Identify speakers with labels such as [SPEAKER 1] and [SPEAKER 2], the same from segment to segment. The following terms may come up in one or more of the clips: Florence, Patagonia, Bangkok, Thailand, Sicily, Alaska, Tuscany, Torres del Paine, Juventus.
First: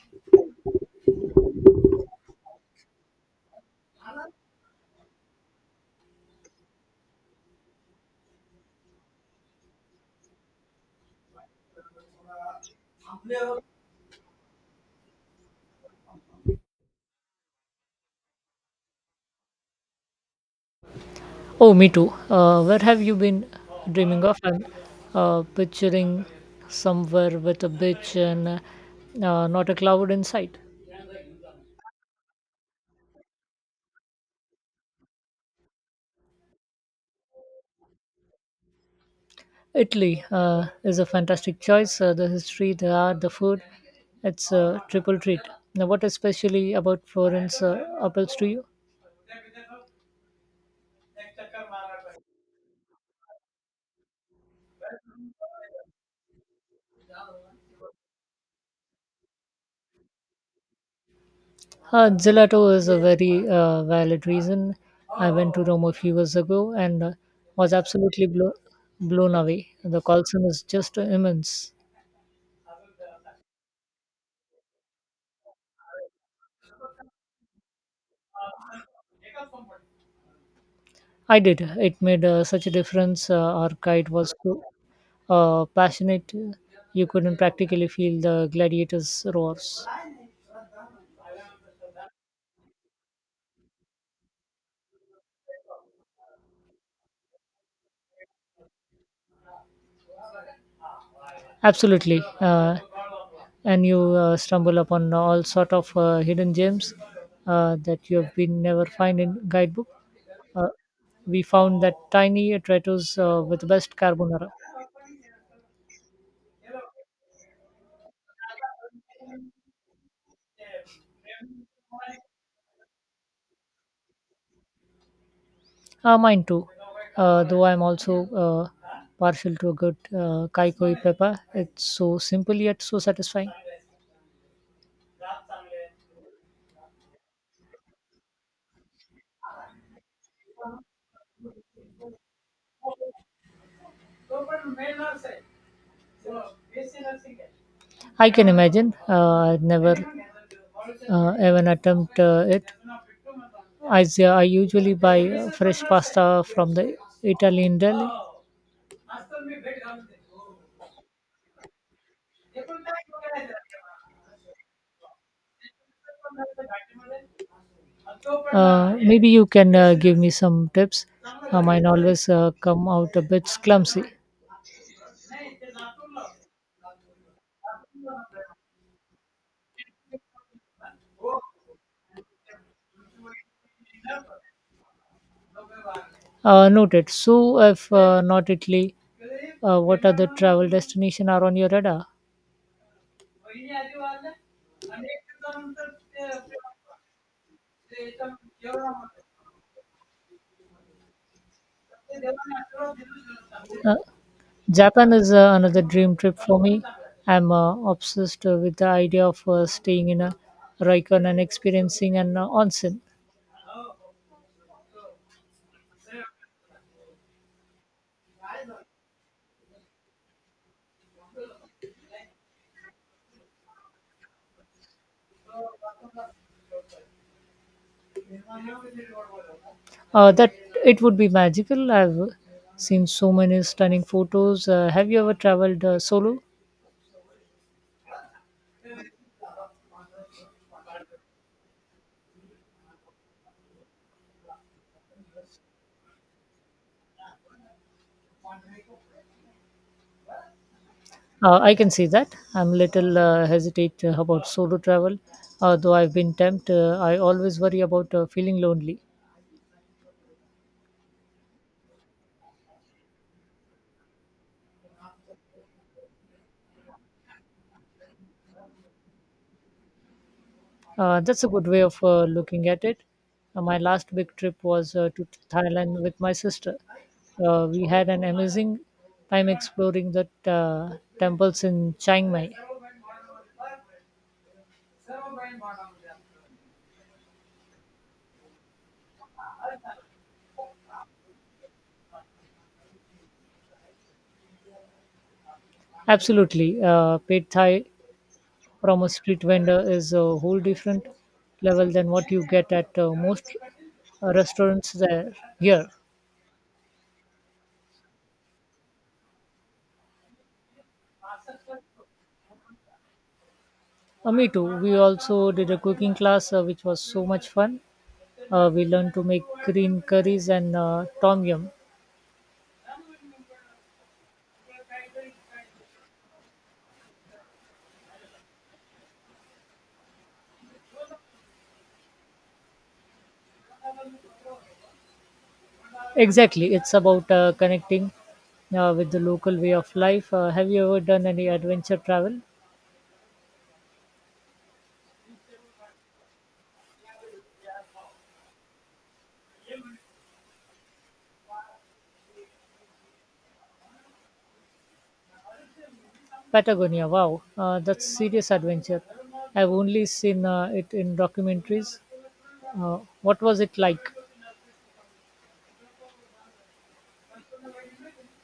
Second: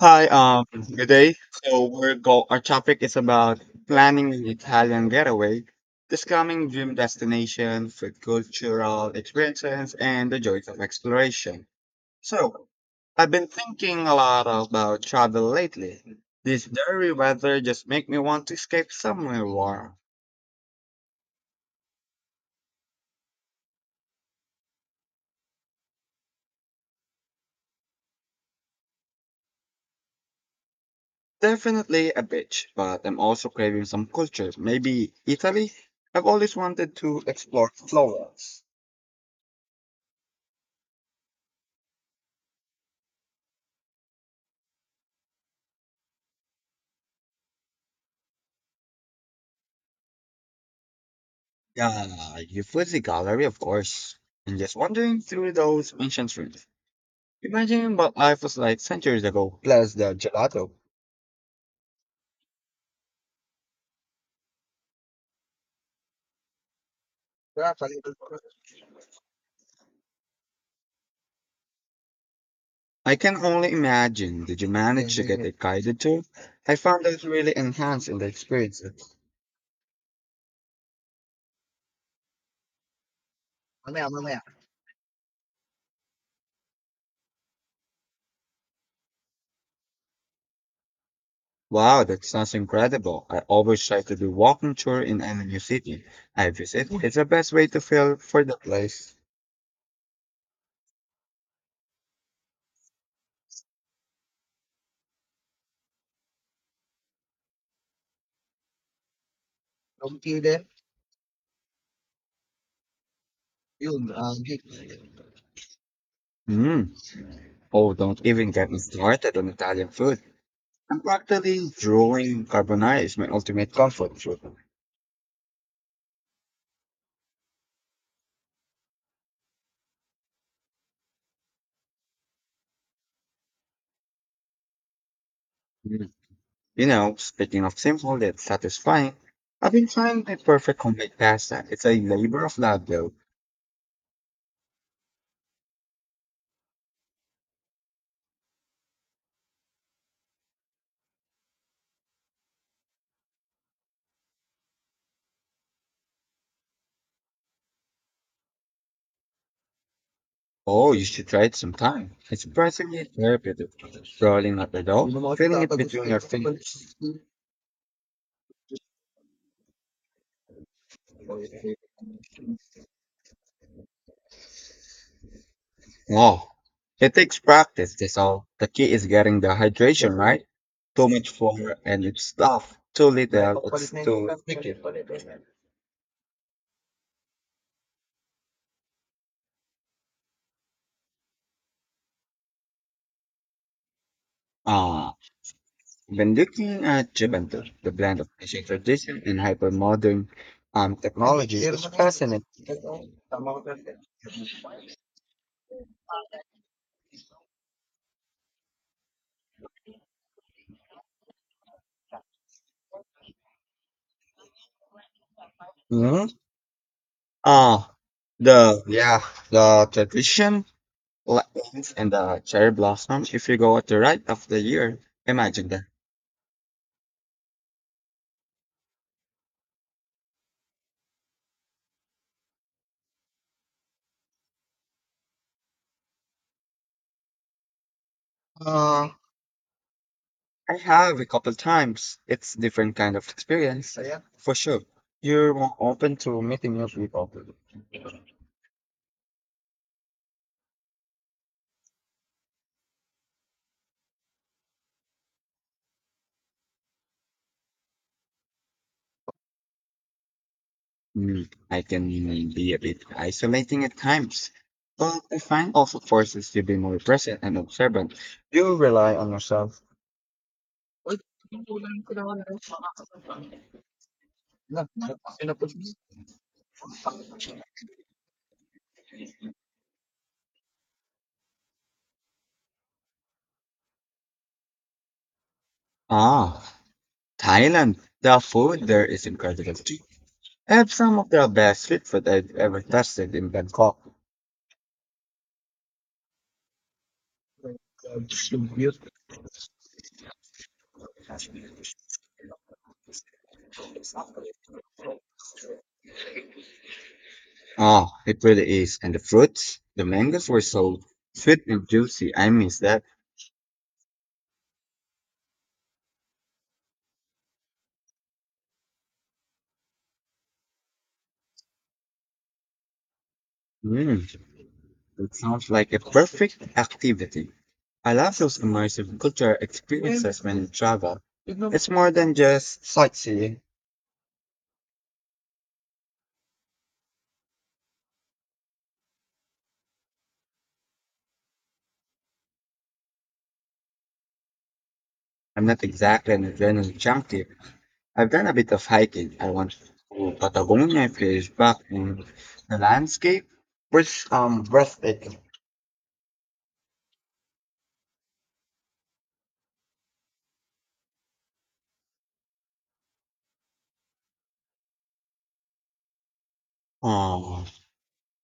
[SPEAKER 1] Hi, good day. So we're go our topic is about planning an Italian getaway, discovering dream destination, food cultural experiences, and the joys of exploration. So I've been thinking a lot about travel lately. This dreary weather just make me want to escape somewhere warm.
[SPEAKER 2] Oh, me too. Where have you been dreaming of? I'm picturing somewhere with a beach and not a cloud in sight.
[SPEAKER 1] Definitely a beach, but I'm also craving some culture, maybe Italy. I've always wanted to explore Florence.
[SPEAKER 2] Italy is a fantastic choice. The history, the art, the food. It's a triple treat. Now, what especially about Florence appeals to you?
[SPEAKER 1] Yeah, you put the gallery, of course. And just wandering through those ancient streets. Imagine what life was like centuries ago. Plus the gelato.
[SPEAKER 2] Gelato is a very valid reason. I went to Rome a few years ago and was absolutely blown away. The Colosseum is just immense.
[SPEAKER 1] I can only imagine. Did you manage to get a guided tour? I found that really enhancing the experience.
[SPEAKER 2] I did. It made such a difference. Our guide was so passionate, you couldn't practically feel the gladiators' roars.
[SPEAKER 1] Wow, that sounds incredible. I always try to do walking tour in any new city I visit. It's the best way to feel for the place.
[SPEAKER 2] Absolutely, and you stumble upon all sort of hidden gems that you have been never find in guidebook. Uh, we found that tiny Traito's with the best carbonara.
[SPEAKER 1] Mm. Oh, don't even get me started on Italian food. I'm practically drawing carbonara is my ultimate comfort food.
[SPEAKER 2] Mine too, though I'm also partial to a good kaikoi pepper. It's so simple yet so satisfying.
[SPEAKER 1] Mm. You know, speaking of simple yet satisfying, I've been trying the perfect homemade pasta. It's a labor of love, though.
[SPEAKER 2] I can imagine. I'd never even attempt it. I usually buy fresh pasta from the Italian deli.
[SPEAKER 1] Oh, you should try it sometime. It's surprisingly therapeutic. Rolling up the dough, feeling it between your fingers.
[SPEAKER 2] Maybe you can give me some tips. Mine always come out a bit clumsy.
[SPEAKER 1] Oh, it takes practice, that's all. The key is getting the hydration right. Too much flour and it's tough. Too little, it's too.
[SPEAKER 2] Noted. So, if not Italy, what other travel destination are on your radar?
[SPEAKER 1] Ah. When looking at Juventus, the blend of ancient tradition and hypermodern technology is fascinating.
[SPEAKER 2] Uh, Japan is another dream trip for me. I'm obsessed with the idea of staying in a ryokan and experiencing an onsen.
[SPEAKER 1] Mhm. Ah, the yeah, the tradition lightnings and the cherry blossom. If you go at the right of the year, imagine that.
[SPEAKER 2] That it would be magical. I've seen so many stunning photos. Have you ever traveled solo?
[SPEAKER 1] I have a couple times. It's different kind of experience. Oh, yeah, for sure. You're more open to meeting new people.
[SPEAKER 2] I can see that. I'm little hesitate about solo travel, though I've been tempted. I always worry about feeling lonely.
[SPEAKER 1] Mm, I can be a bit isolating at times, but I find also forces you to be more present and observant. You rely on yourself.
[SPEAKER 2] That's a good way of looking at it. My last big trip was to Thailand with my sister. We had an amazing time exploring the temples in Chiang Mai.
[SPEAKER 1] Ah, Thailand. The food there is incredible too. I have some of the best street food I've ever tasted in Bangkok.
[SPEAKER 2] Absolutely. Paid Thai from a street vendor is a whole different level than what you get at most restaurants there here.
[SPEAKER 1] Oh, it really is. And the fruits, the mangoes were so sweet and juicy. I miss that.
[SPEAKER 2] Me too. We also did a cooking class, which was so much fun. We learned to make green curries and tom yum.
[SPEAKER 1] Mm, it sounds like a perfect activity. I love those immersive culture experiences when you travel. It's more than just sightseeing.
[SPEAKER 2] Exactly, it's about connecting with the local way of life. Have you ever done any adventure travel?
[SPEAKER 1] I'm not exactly an adrenaline junkie. I've done a bit of hiking. I went to Patagonia a few years back, and the landscape was breathtaking.
[SPEAKER 2] Patagonia, wow, that's serious adventure. I've only seen it in documentaries. What was it like?
[SPEAKER 1] Oh,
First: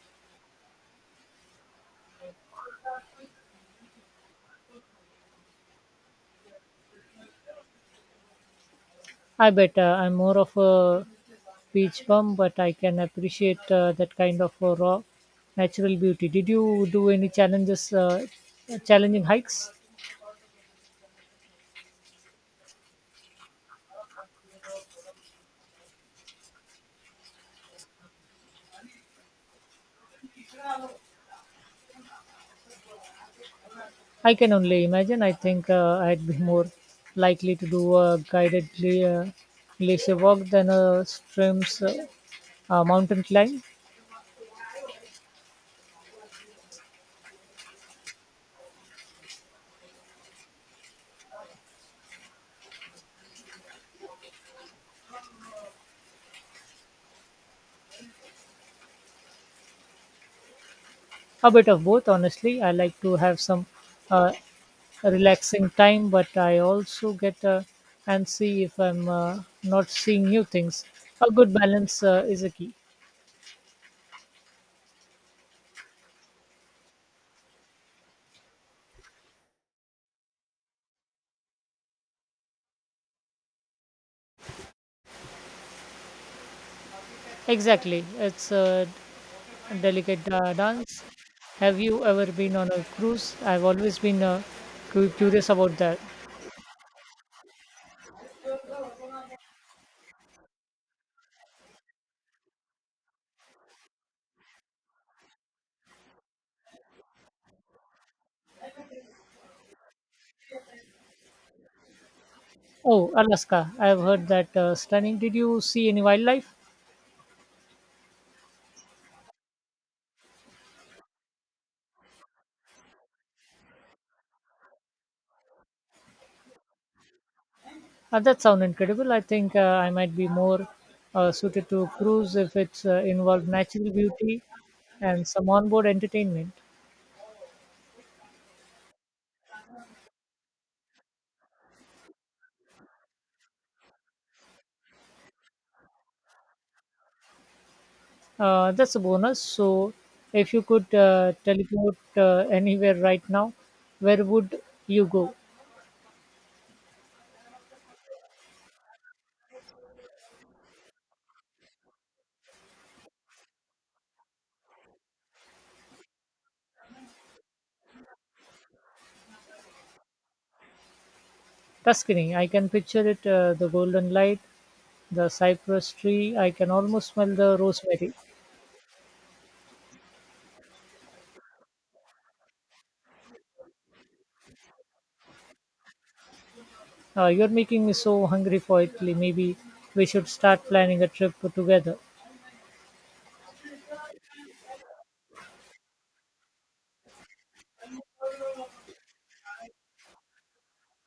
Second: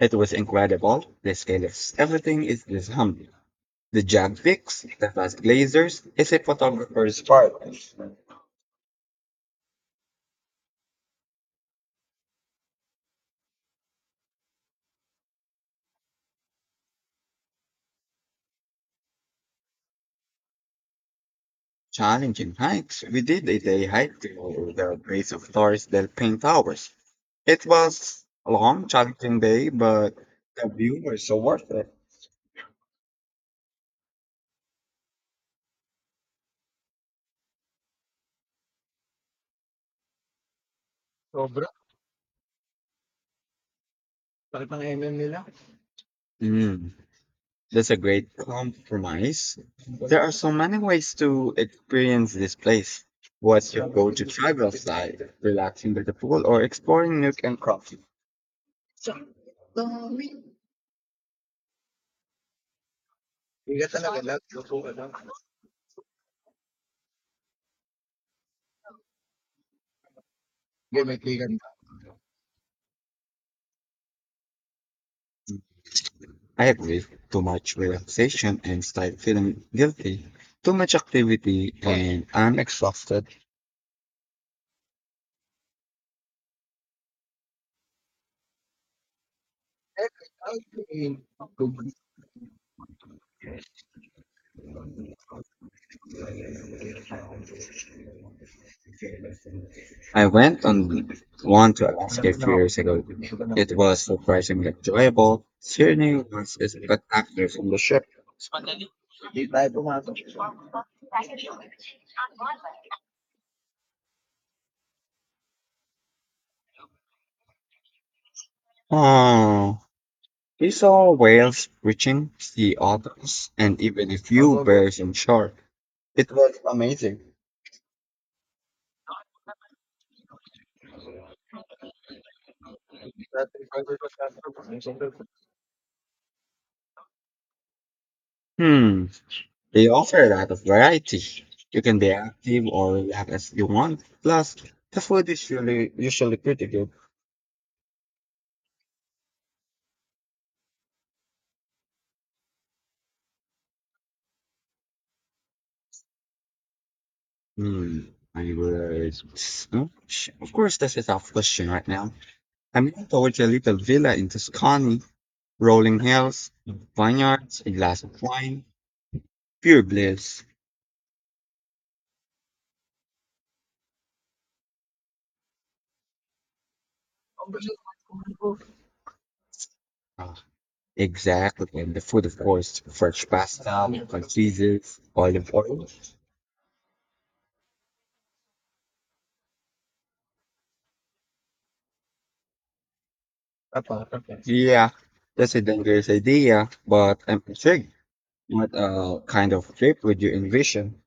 [SPEAKER 1] it was incredible. The scale of everything is this humbling. The jag picks, the vast glazers, is a photographer's part.
[SPEAKER 2] I bet I'm more of a beach bum, but I can appreciate that kind of raw natural beauty. Did you do any challenging hikes?
[SPEAKER 1] Challenging hikes. We did a day hike to the base of Torres del Paine Towers. It was a long, challenging day, but the view was so worth it.
[SPEAKER 2] I can only imagine. I think I'd be more likely to do a guided glacier walk than a streams mountain climb.
[SPEAKER 1] Mm, that's a great compromise. There are so many ways to experience this place. What's your go-to travel style? Relaxing by the pool or exploring nook and craft?
[SPEAKER 2] A bit of both, honestly. I like to have some uh, relaxing time, but I also get antsy if I'm not seeing new things. A good balance is a key.
[SPEAKER 1] I agree. Too much relaxation and start feeling guilty. Too much activity and I'm exhausted.
[SPEAKER 2] Exactly, it's a delicate dance. Have you ever been on a cruise? I've always been curious about that.
[SPEAKER 1] I went on one to Alaska a few years ago. It was surprisingly enjoyable. Scenery was spectacular from the ship.
[SPEAKER 2] Oh, Alaska. I've heard that stunning. Did you see any wildlife?
[SPEAKER 1] Oh, we saw whales, reaching sea otters, and even a few bears on shore. It was amazing.
[SPEAKER 2] That sounds incredible. I think I might be more suited to cruise if it's involved natural beauty and some onboard entertainment.
[SPEAKER 1] Hmm, they offer a lot of variety. You can be active or relax as you want. Plus, the food is really usually pretty good.
[SPEAKER 2] That's a bonus. So, if you could teleport anywhere right now, where would you go?
[SPEAKER 1] Hmm, I would. Of course, that's a tough question right now. I'm leaning towards a little villa in Tuscany, rolling hills, vineyards, a glass of wine, pure bliss.
[SPEAKER 2] Tuscany. I can picture it, the golden light, the cypress tree. I can almost smell the rosemary.
[SPEAKER 1] Ah, exactly. And the food, of course, fresh pasta, con cheeses, olive oil.
[SPEAKER 2] You're making me so hungry for Italy. Maybe we should start planning a trip together.
[SPEAKER 1] Yeah, that's a dangerous idea, but I'm intrigued. What kind of trip would you envision?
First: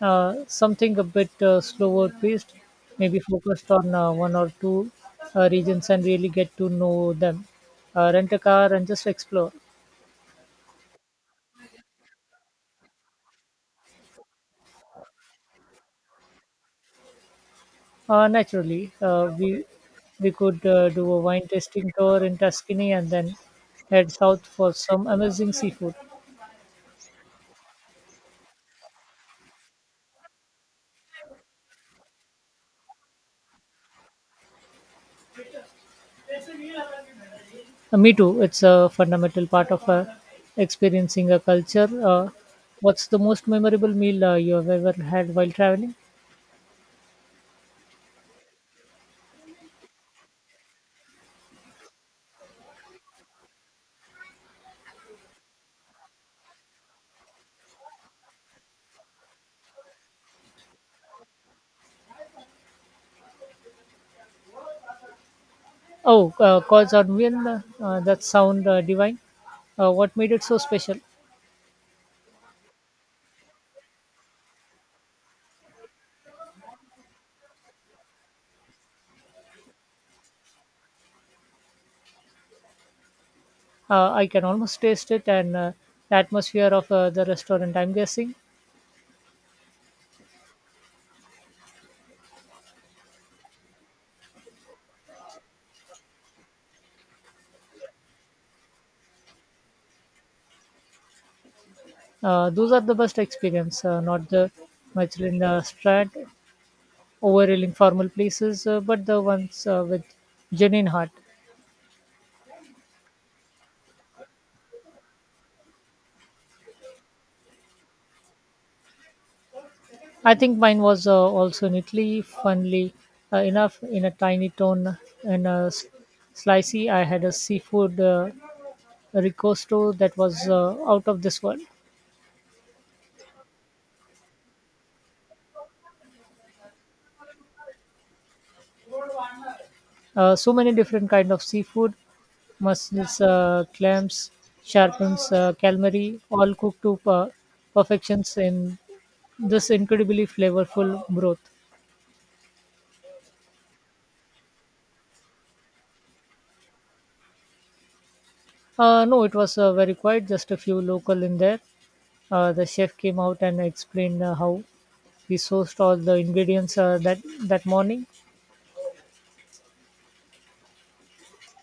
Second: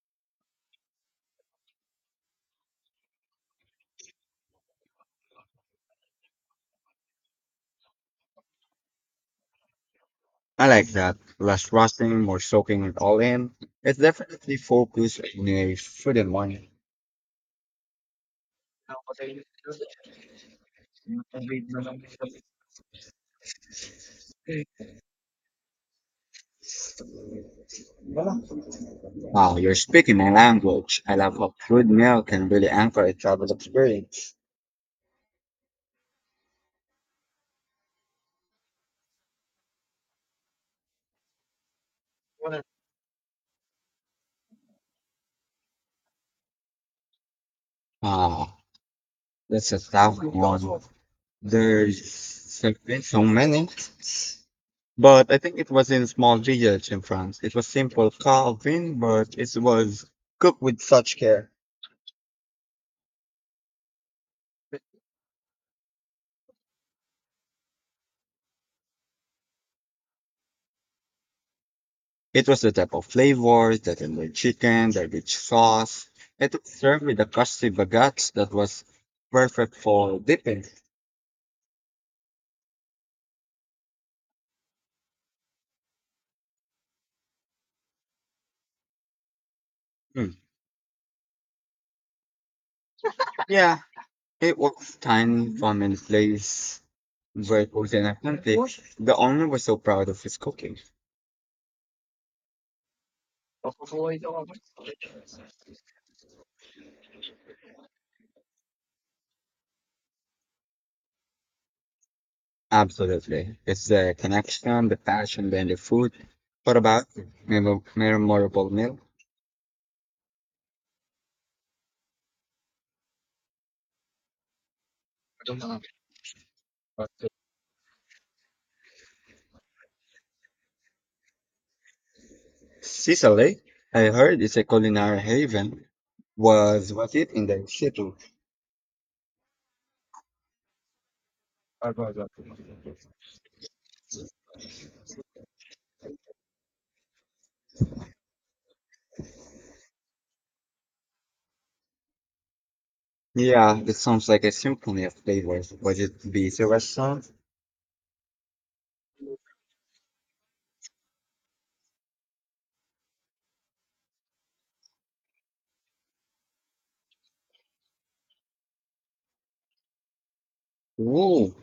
[SPEAKER 2] Something a bit slower paced, maybe focused on one or two regions and really get to know them. Rent a car and just explore.
[SPEAKER 1] I like that. Less rusting, more soaking it all in. It's definitely focused on a food and wine.
[SPEAKER 2] Naturally, we could do a wine tasting tour in Tuscany and then head south for some amazing seafood.
[SPEAKER 1] Wow, you're speaking my language. I love how crude meal can really anchor a travel experience.
[SPEAKER 2] Me too. It's a fundamental part of experiencing a culture. What's the most memorable meal you have ever had while traveling?
[SPEAKER 1] Ah, that's a tough one. There's have been so many, but I think it was in small village in France. It was simple carving, but it was cooked with such care.
[SPEAKER 2] Oh, cause or meal. That sound divine. What made it so special?
[SPEAKER 1] It was the type of flavors that in the chicken, the rich sauce. It was served with a crusty baguette that was perfect for dipping.
[SPEAKER 2] I can almost taste it, and the atmosphere of the restaurant, I'm guessing.
[SPEAKER 1] Hmm. Yeah, it was tiny from a place where it was an authentic. The owner was so proud of his cooking.
[SPEAKER 2] Those are the best experience, not the Michelin strat, overruling formal places, but the ones with genuine heart.
[SPEAKER 1] Absolutely. It's the connection, the passion behind the food. What about memorable meal?
[SPEAKER 2] I think mine was also in Italy, funnily enough, in a tiny town in a slicey. I had a seafood ricosto that was out of this world.
[SPEAKER 1] Sicily, I heard it's a culinary haven. Was it in the city?
[SPEAKER 2] So many different kind of seafood, mussels, clams, sharpens, calamari, all cooked to perfections in this incredibly flavorful broth.
[SPEAKER 1] Yeah, it sounds like a symphony of flavors. Was it delicious?
[SPEAKER 2] No, it was very quiet, just a few local in there. The chef came out and explained how we sourced all the ingredients that morning.
[SPEAKER 1] Ooh,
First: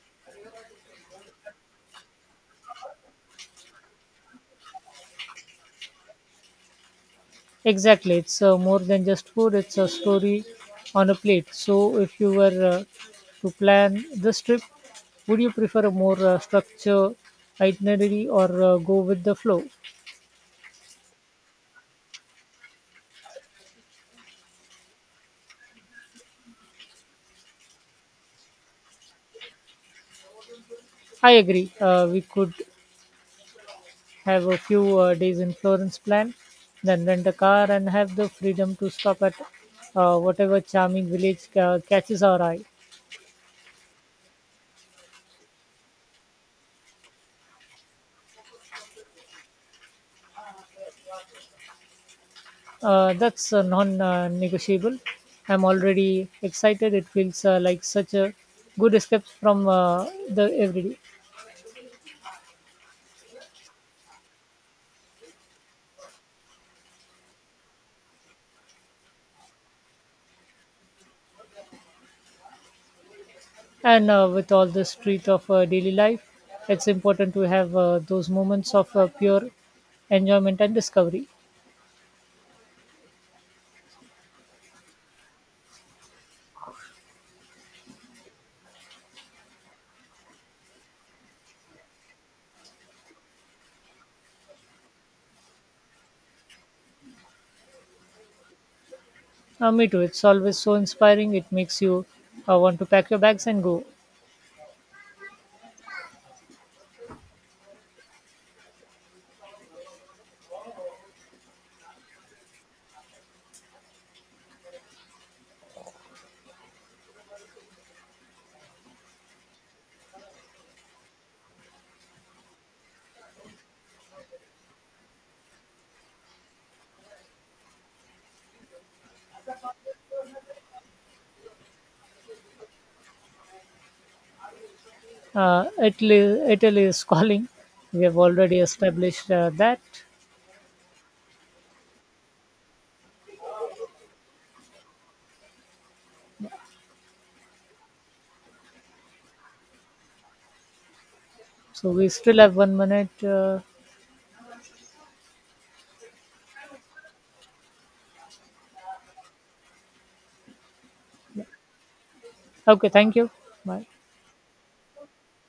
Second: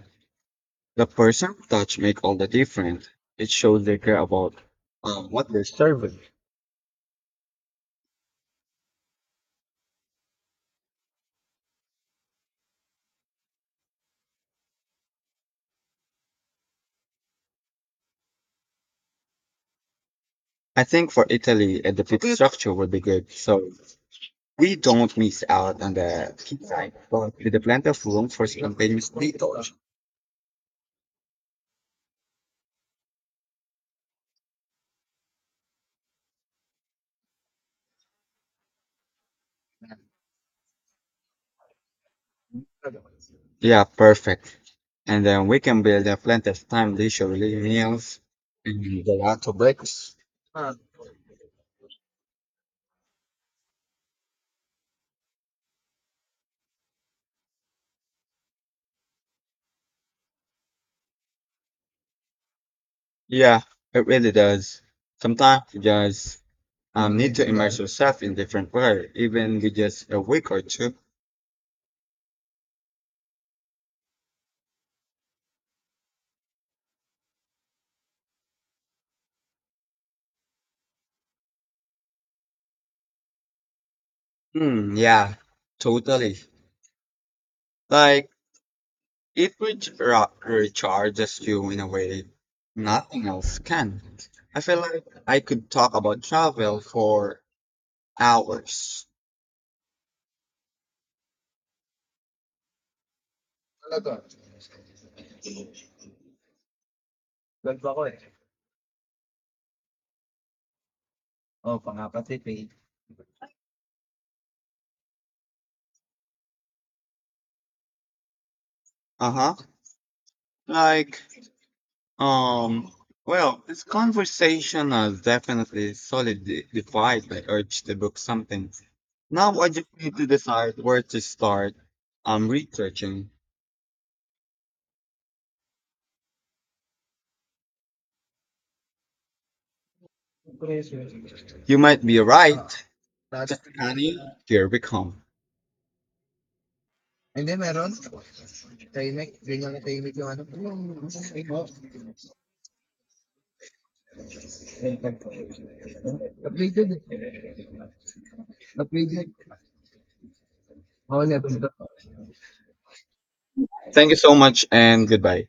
[SPEAKER 1] the person touch make all the difference. It shows they care about what they're serving.
[SPEAKER 2] Exactly, it's more than just food. It's a story on a plate. So if you were to plan this trip, would you prefer a more structured itinerary or go with the flow?
[SPEAKER 1] I think for Italy, the food structure would be good. So we don't miss out on the pizza, but with a plenty of room for spontaneous detours.
[SPEAKER 2] I agree, we could have a few days in Florence plan, then rent a car and have the freedom to stop at whatever charming village catches our eye.
[SPEAKER 1] Yeah, perfect. And then we can build a plenty of time leisurely meals. Mhm.
[SPEAKER 2] That's non-negotiable. I'm already excited. It feels like such a good escape from the everyday.
[SPEAKER 1] Yeah, it really does. Sometimes you just need to immerse yourself in different world, even with just a week or two.
[SPEAKER 2] And with all the street of daily life, it's important to have those moments of pure enjoyment and discovery.
[SPEAKER 1] Hmm, yeah, totally. Like, it recharges you in a way nothing else can. I feel like I could talk about travel for hours.
[SPEAKER 2] Me too. It's always so inspiring. It makes you want to pack your bags and go.
[SPEAKER 1] Uh huh. Like, um, this conversation has definitely solidly defied my urge to book something. Now I just need to decide where to start. I'm researching.
[SPEAKER 2] Italy, Italy is calling. We have already established that.
[SPEAKER 1] You might be right. That's honey, here we come.
[SPEAKER 2] So we still have 1 minute. Okay, thank you. Bye.
[SPEAKER 1] Thank you so much and goodbye.